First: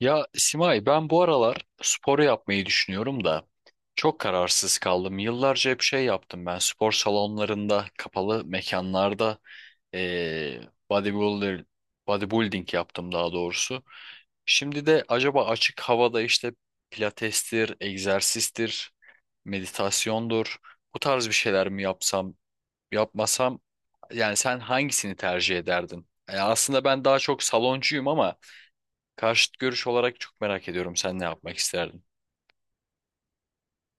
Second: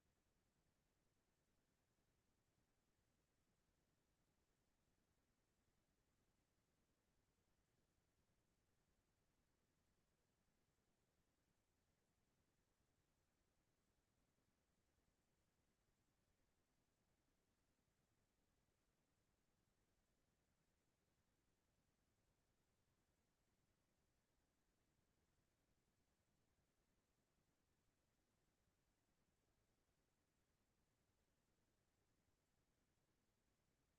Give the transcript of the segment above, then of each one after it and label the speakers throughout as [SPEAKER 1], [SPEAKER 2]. [SPEAKER 1] Ya Simay, ben bu aralar spor yapmayı düşünüyorum da çok kararsız kaldım. Yıllarca hep şey yaptım, ben spor salonlarında, kapalı mekanlarda eee bodybuilder, bodybuilding yaptım daha doğrusu. Şimdi de acaba açık havada işte pilatestir, egzersizdir, meditasyondur, bu tarz bir şeyler mi yapsam yapmasam, yani sen hangisini tercih ederdin? Yani aslında ben daha çok saloncuyum ama karşıt görüş olarak çok merak ediyorum, sen ne yapmak isterdin?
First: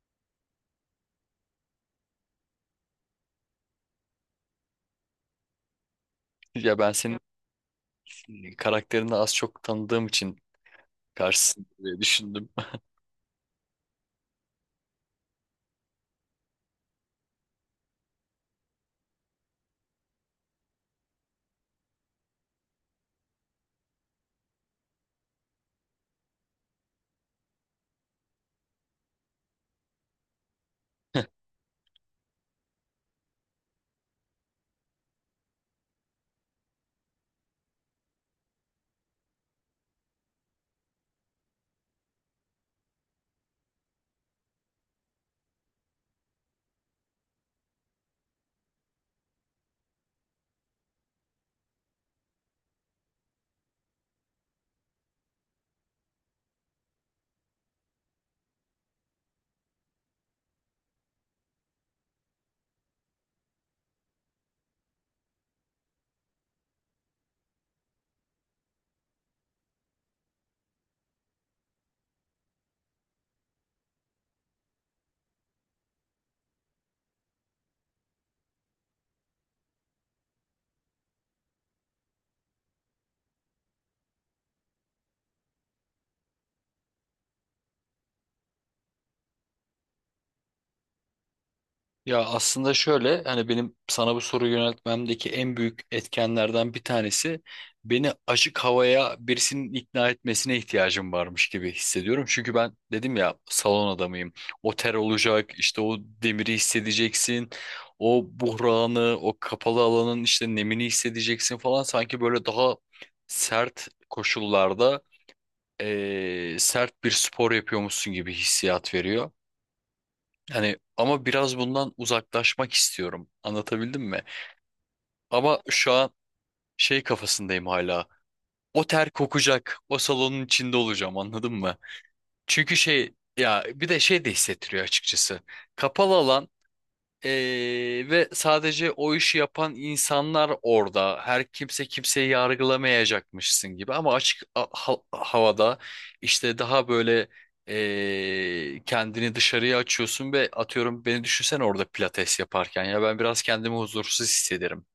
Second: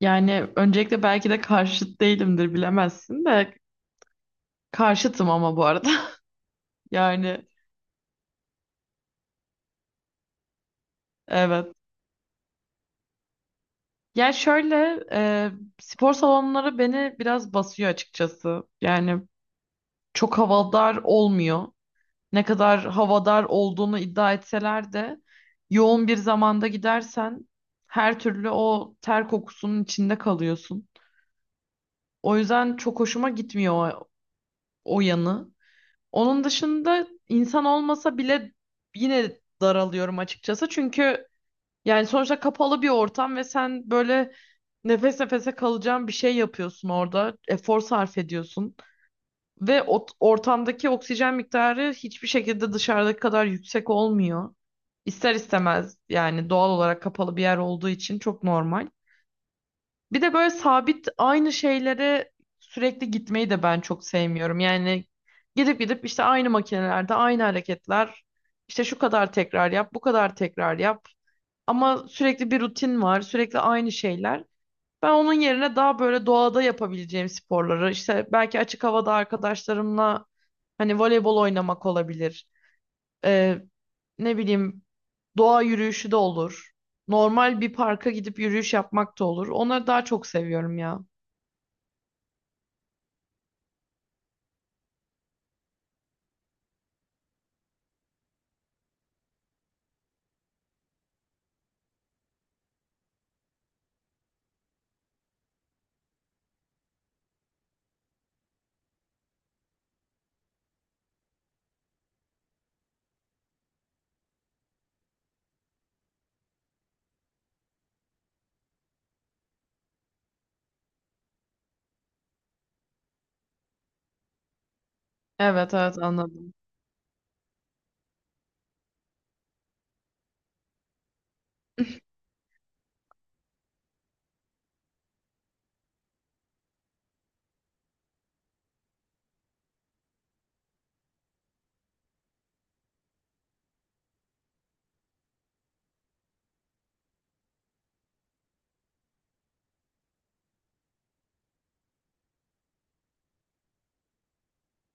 [SPEAKER 2] Yani öncelikle belki de karşıt değilimdir bilemezsin de karşıtım ama bu arada.
[SPEAKER 1] Ya ben senin
[SPEAKER 2] Yani
[SPEAKER 1] karakterini az çok tanıdığım için karşısın
[SPEAKER 2] evet.
[SPEAKER 1] diye düşündüm.
[SPEAKER 2] Yani şöyle spor salonları beni biraz basıyor açıkçası. Yani çok havadar olmuyor. Ne kadar havadar olduğunu iddia etseler de yoğun bir zamanda gidersen her türlü o ter kokusunun içinde kalıyorsun. O yüzden çok hoşuma gitmiyor o yanı. Onun dışında insan olmasa bile yine daralıyorum açıkçası. Çünkü yani sonuçta kapalı bir ortam ve sen böyle nefes nefese kalacağın bir şey yapıyorsun orada. Efor sarf ediyorsun. Ve o ortamdaki oksijen miktarı hiçbir şekilde dışarıdaki kadar yüksek olmuyor. İster istemez yani doğal olarak kapalı bir yer olduğu için çok normal. Bir de böyle sabit aynı şeylere sürekli gitmeyi de ben çok sevmiyorum. Yani gidip gidip işte aynı makinelerde aynı hareketler. İşte şu kadar tekrar yap, bu kadar tekrar yap. Ama sürekli bir rutin var, sürekli aynı şeyler. Ben onun yerine daha böyle doğada yapabileceğim sporları, işte belki açık havada arkadaşlarımla hani voleybol oynamak olabilir. Ee, ne bileyim doğa yürüyüşü de olur. Normal bir parka gidip yürüyüş yapmak da olur. Onları daha çok seviyorum ya.
[SPEAKER 1] Ya aslında şöyle, hani benim sana bu soruyu yöneltmemdeki en büyük etkenlerden bir tanesi, beni açık havaya birisinin ikna etmesine ihtiyacım varmış gibi hissediyorum. Çünkü ben dedim ya, salon adamıyım. O ter olacak, işte o demiri hissedeceksin. O buhranı, o kapalı alanın işte nemini hissedeceksin falan. Sanki böyle daha sert koşullarda sert bir spor yapıyormuşsun gibi hissiyat veriyor. Hani ama biraz bundan uzaklaşmak istiyorum. Anlatabildim mi? Ama
[SPEAKER 2] Evet
[SPEAKER 1] şu
[SPEAKER 2] evet,
[SPEAKER 1] an
[SPEAKER 2] anladım.
[SPEAKER 1] şey kafasındayım hala. O ter kokacak, o salonun içinde olacağım, anladın mı? Çünkü şey ya, bir de şey de hissettiriyor açıkçası. Kapalı alan ee, ve sadece o işi yapan insanlar orada. Her kimse kimseyi yargılamayacakmışsın gibi. Ama açık havada işte daha böyle kendini dışarıya açıyorsun ve atıyorum, beni düşünsen orada pilates yaparken, ya ben biraz kendimi huzursuz hissederim.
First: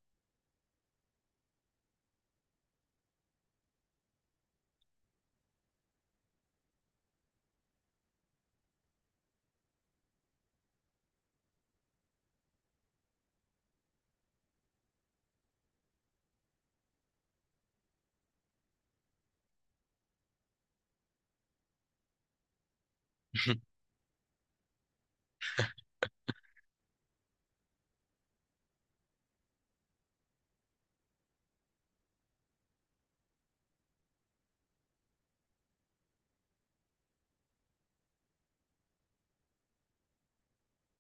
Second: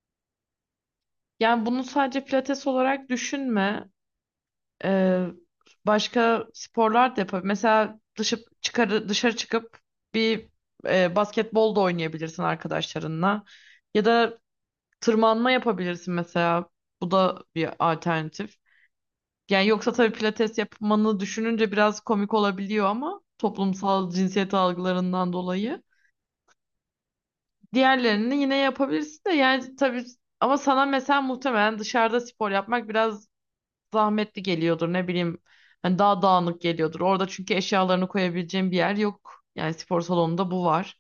[SPEAKER 2] Yani bunu sadece pilates olarak düşünme. Ee, Başka sporlar da yapabilir. Mesela dışarı çıkıp bir basketbol da oynayabilirsin arkadaşlarınla. Ya da tırmanma yapabilirsin mesela. Bu da bir alternatif. Yani yoksa tabii pilates yapmanı düşününce biraz komik olabiliyor ama toplumsal cinsiyet algılarından dolayı. Diğerlerini yine yapabilirsin de yani tabii ama sana mesela muhtemelen dışarıda spor yapmak biraz zahmetli geliyordur, ne bileyim, hani daha dağınık geliyordur. Orada çünkü eşyalarını koyabileceğin bir yer yok. Yani spor salonunda bu var.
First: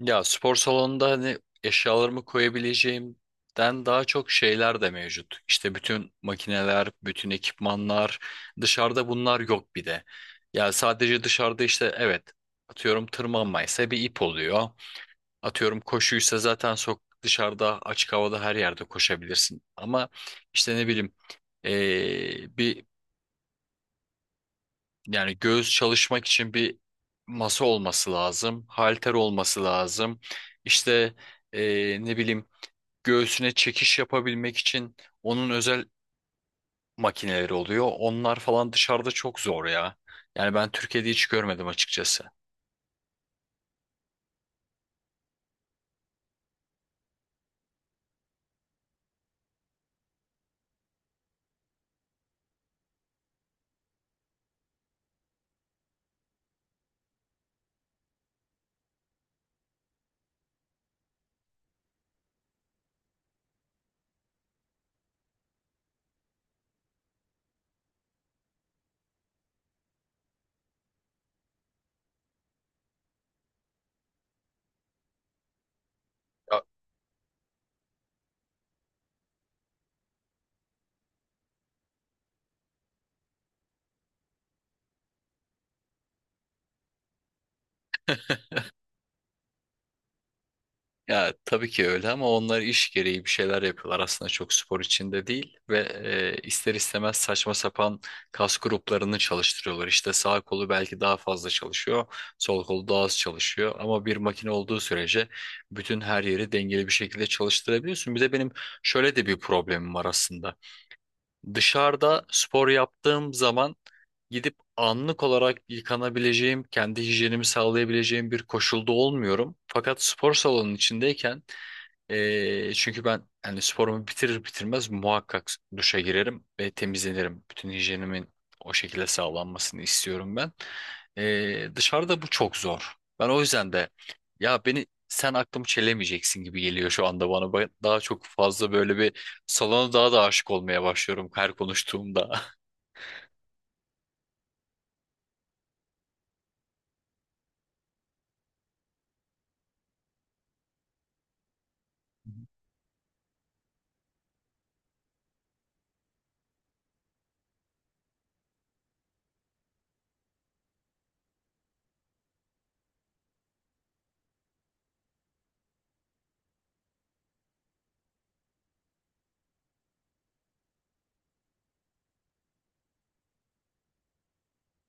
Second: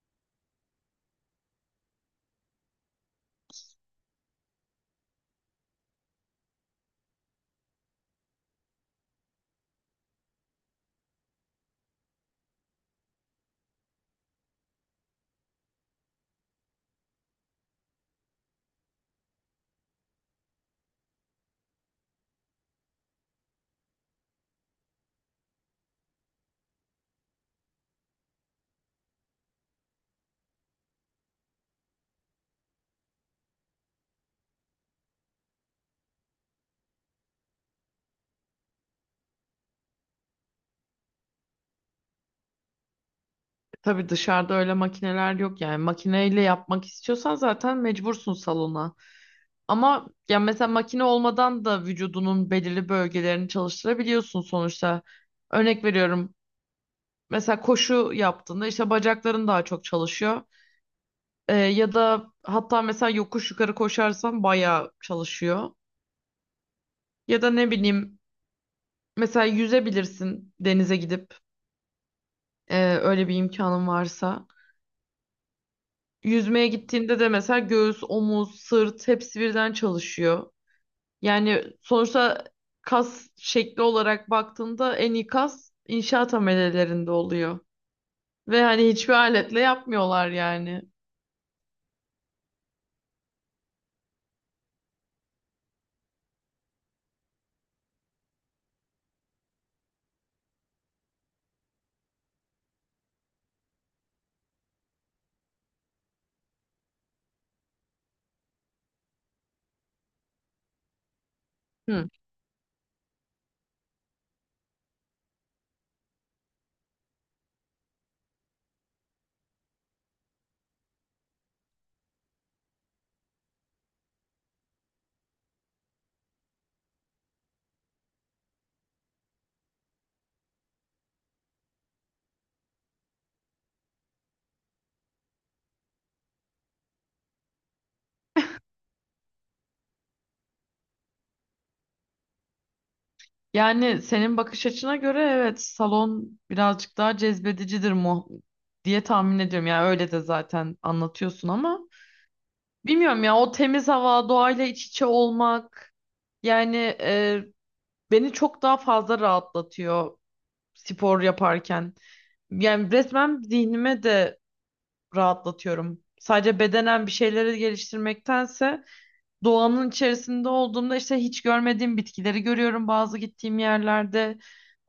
[SPEAKER 1] Ya spor salonunda hani eşyalarımı koyabileceğimden daha çok şeyler de mevcut. İşte bütün makineler, bütün ekipmanlar, dışarıda bunlar yok bir de. Ya sadece dışarıda işte evet, atıyorum tırmanmaysa bir ip oluyor. Atıyorum koşuysa zaten sok dışarıda açık havada her yerde koşabilirsin. Ama işte ne bileyim, bir yani göğüs çalışmak için bir masa olması lazım, halter olması lazım. İşte ne bileyim, göğsüne çekiş yapabilmek için onun özel makineleri oluyor. Onlar falan dışarıda çok zor ya. Yani ben Türkiye'de hiç görmedim açıkçası.
[SPEAKER 2] E, tabii dışarıda öyle makineler yok, yani makineyle yapmak istiyorsan zaten mecbursun salona. Ama ya mesela makine olmadan da vücudunun belirli bölgelerini çalıştırabiliyorsun sonuçta. Örnek veriyorum. Mesela koşu yaptığında işte bacakların daha çok çalışıyor. Ya da hatta mesela yokuş yukarı koşarsan bayağı çalışıyor. Ya da ne bileyim, mesela yüzebilirsin denize gidip öyle bir imkanın varsa. Yüzmeye gittiğinde de mesela göğüs, omuz, sırt hepsi birden çalışıyor. Yani sonuçta kas şekli olarak baktığında en iyi kas inşaat amelelerinde oluyor. Ve hani hiçbir aletle yapmıyorlar yani.
[SPEAKER 1] Ya tabii ki öyle, ama onlar iş gereği bir şeyler yapıyorlar aslında, çok spor içinde değil ve ister istemez saçma sapan kas gruplarını çalıştırıyorlar. İşte sağ kolu belki daha fazla çalışıyor, sol kolu daha az çalışıyor, ama bir makine olduğu sürece bütün her yeri dengeli bir şekilde çalıştırabiliyorsun. Bir de benim şöyle de bir problemim var aslında.
[SPEAKER 2] Hı.
[SPEAKER 1] Dışarıda spor yaptığım zaman gidip anlık olarak yıkanabileceğim, kendi hijyenimi sağlayabileceğim bir koşulda olmuyorum. Fakat spor salonunun içindeyken çünkü ben hani sporumu bitirir bitirmez muhakkak duşa girerim ve temizlenirim. Bütün hijyenimin o şekilde sağlanmasını istiyorum ben. Dışarıda bu çok zor. Ben o yüzden de, ya beni sen aklımı çelemeyeceksin gibi geliyor şu anda bana. Ben daha çok fazla böyle bir salona daha da aşık olmaya başlıyorum her konuştuğumda.
[SPEAKER 2] Yani senin bakış açına göre evet salon birazcık daha cezbedicidir mu diye tahmin ediyorum. Yani öyle de zaten anlatıyorsun ama. Bilmiyorum ya, o temiz hava, doğayla iç içe olmak, yani e, beni çok daha fazla rahatlatıyor spor yaparken. Yani resmen zihnime de rahatlatıyorum. Sadece bedenen bir şeyleri geliştirmektense doğanın içerisinde olduğumda işte hiç görmediğim bitkileri görüyorum bazı gittiğim yerlerde.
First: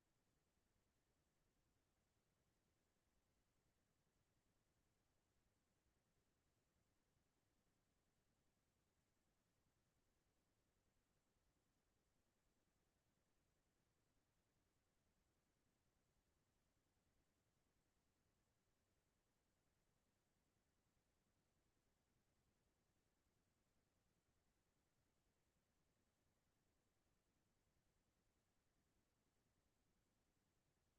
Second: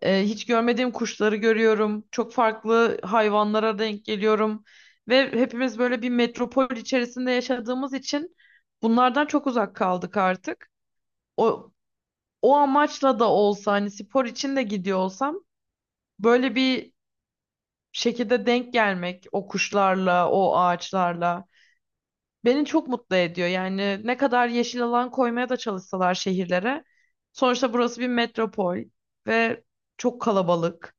[SPEAKER 2] Hiç görmediğim kuşları görüyorum. Çok farklı hayvanlara denk geliyorum. Ve hepimiz böyle bir metropol içerisinde yaşadığımız için bunlardan çok uzak kaldık artık. O, o amaçla da olsa hani spor için de gidiyor olsam böyle bir şekilde denk gelmek o kuşlarla, o ağaçlarla beni çok mutlu ediyor. Yani ne kadar yeşil alan koymaya da çalışsalar şehirlere. Sonuçta burası bir metropol ve çok kalabalık.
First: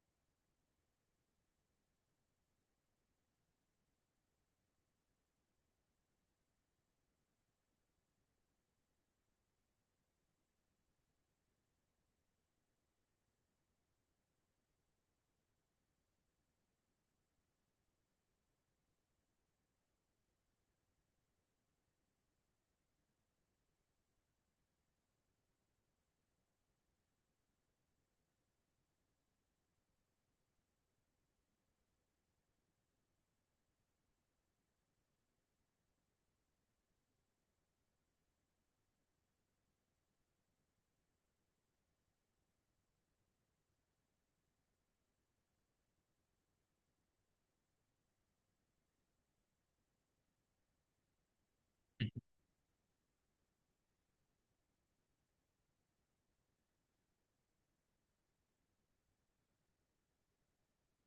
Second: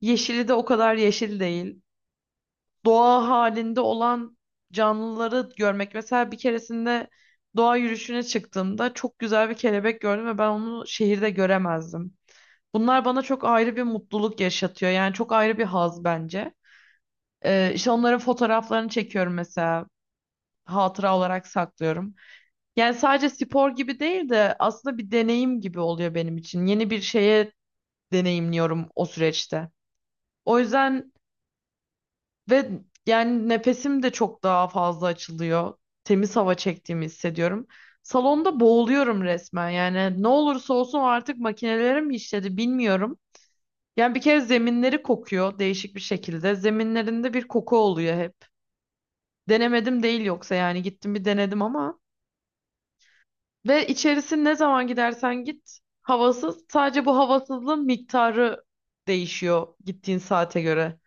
[SPEAKER 2] Yeşili de o kadar yeşil değil. Doğa halinde olan canlıları görmek. Mesela bir keresinde doğa yürüyüşüne çıktığımda çok güzel bir kelebek gördüm ve ben onu şehirde göremezdim. Bunlar bana çok ayrı bir mutluluk yaşatıyor. Yani çok ayrı bir haz bence. İşte onların fotoğraflarını çekiyorum mesela. Hatıra olarak saklıyorum. Yani sadece spor gibi değil de aslında bir deneyim gibi oluyor benim için. Yeni bir şeye deneyimliyorum o süreçte. O yüzden. Ve yani nefesim de çok daha fazla açılıyor. Temiz hava çektiğimi hissediyorum. Salonda boğuluyorum resmen. Yani ne olursa olsun artık makinelere mi işledi bilmiyorum. Yani bir kere zeminleri kokuyor değişik bir şekilde. Zeminlerinde bir koku oluyor hep. Denemedim değil yoksa, yani gittim bir denedim ama. Ve içerisi ne zaman gidersen git havasız. Sadece bu havasızlığın miktarı değişiyor gittiğin saate göre.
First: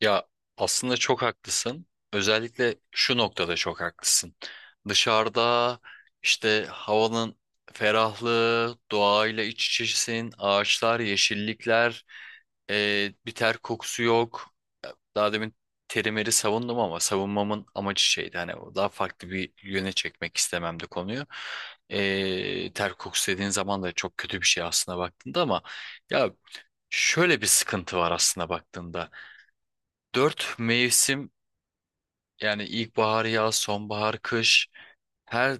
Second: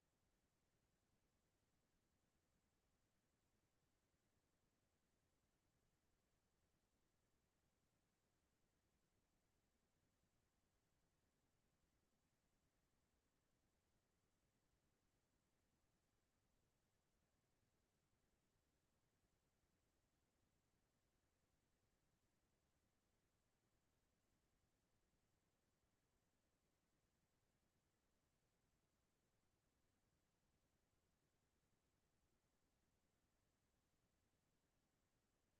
[SPEAKER 1] Ya aslında çok haklısın. Özellikle şu noktada çok haklısın. Dışarıda işte havanın ferahlığı, doğayla iç içesin, ağaçlar, yeşillikler, bir ter kokusu yok. Daha demin terimeri savundum ama savunmamın amacı şeydi. Hani o daha farklı bir yöne çekmek istememdi konuyu. Ter kokusu dediğin zaman da çok kötü bir şey aslında baktığında, ama ya şöyle bir sıkıntı var aslında baktığında. Dört mevsim, yani ilkbahar, yaz, sonbahar, kış, her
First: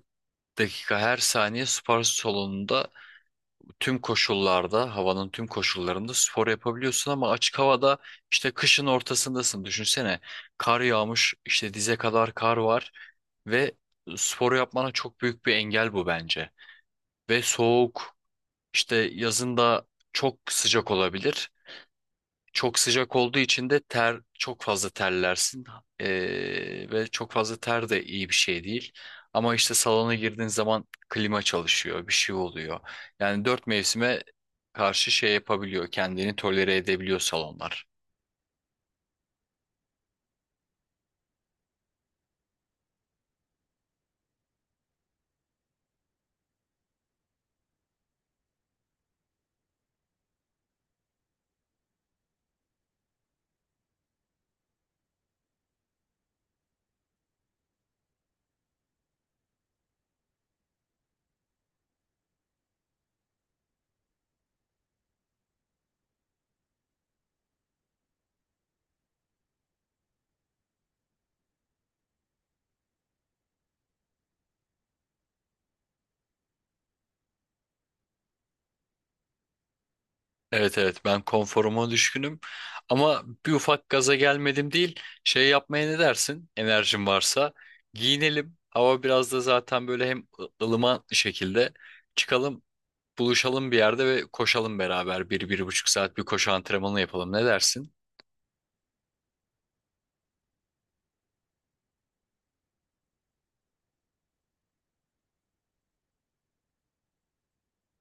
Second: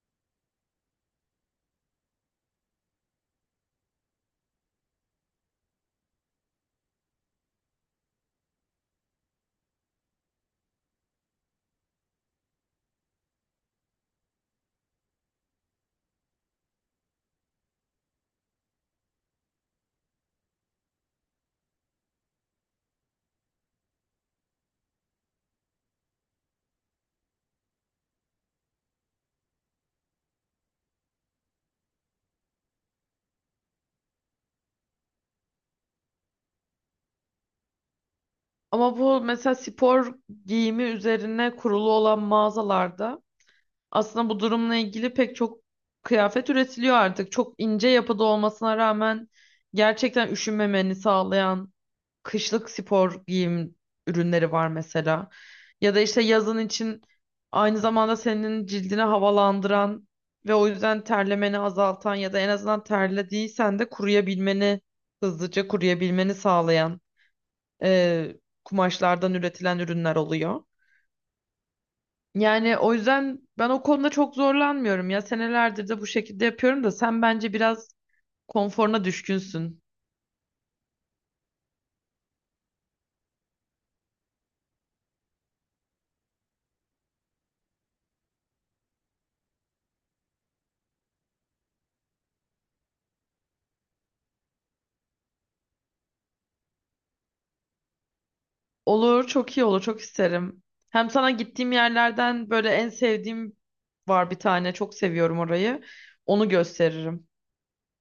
[SPEAKER 1] dakika, her saniye spor salonunda, tüm koşullarda, havanın tüm koşullarında spor yapabiliyorsun, ama açık havada işte kışın ortasındasın. Düşünsene, kar yağmış, işte dize kadar kar var ve sporu yapmana çok büyük bir engel bu bence. Ve soğuk, işte yazın da çok sıcak olabilir. Çok sıcak olduğu için de ter çok fazla terlersin. Ve çok fazla ter de iyi bir şey değil. Ama işte salona girdiğin zaman klima çalışıyor, bir şey oluyor. Yani dört mevsime karşı şey yapabiliyor, kendini tolere edebiliyor salonlar.
[SPEAKER 2] Ama bu mesela spor giyimi üzerine kurulu olan mağazalarda aslında bu durumla ilgili pek çok kıyafet üretiliyor artık. Çok ince yapıda olmasına rağmen gerçekten üşünmemeni sağlayan kışlık spor giyim ürünleri var mesela. Ya da işte yazın için aynı zamanda senin cildini havalandıran ve o yüzden terlemeni azaltan ya da en azından terlediysen de kuruyabilmeni, hızlıca kuruyabilmeni sağlayan e, kumaşlardan üretilen ürünler oluyor. Yani o yüzden ben o konuda çok zorlanmıyorum ya, senelerdir de bu şekilde yapıyorum da sen bence biraz konforuna düşkünsün.
[SPEAKER 1] Evet, evet, ben konforuma düşkünüm, ama bir ufak gaza gelmedim değil. Şey yapmaya ne dersin, enerjin varsa giyinelim, hava biraz da zaten böyle hem ılıman şekilde çıkalım, buluşalım bir yerde ve koşalım beraber. 1-1,5 saat bir koşu antrenmanı yapalım. Ne dersin?
[SPEAKER 2] Olur, çok iyi olur, çok isterim. Hem sana gittiğim yerlerden böyle en sevdiğim var bir tane, çok seviyorum orayı. Onu gösteririm.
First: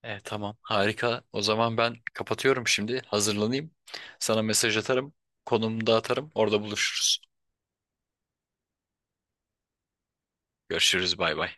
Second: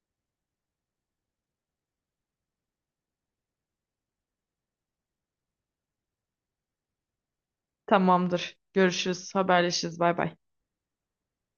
[SPEAKER 1] Tamam, harika. O zaman ben kapatıyorum şimdi. Hazırlanayım. Sana mesaj atarım. Konumu da atarım. Orada buluşuruz.
[SPEAKER 2] Tamamdır. Görüşürüz, haberleşiriz. Bay bay.
[SPEAKER 1] Görüşürüz. Bay bay.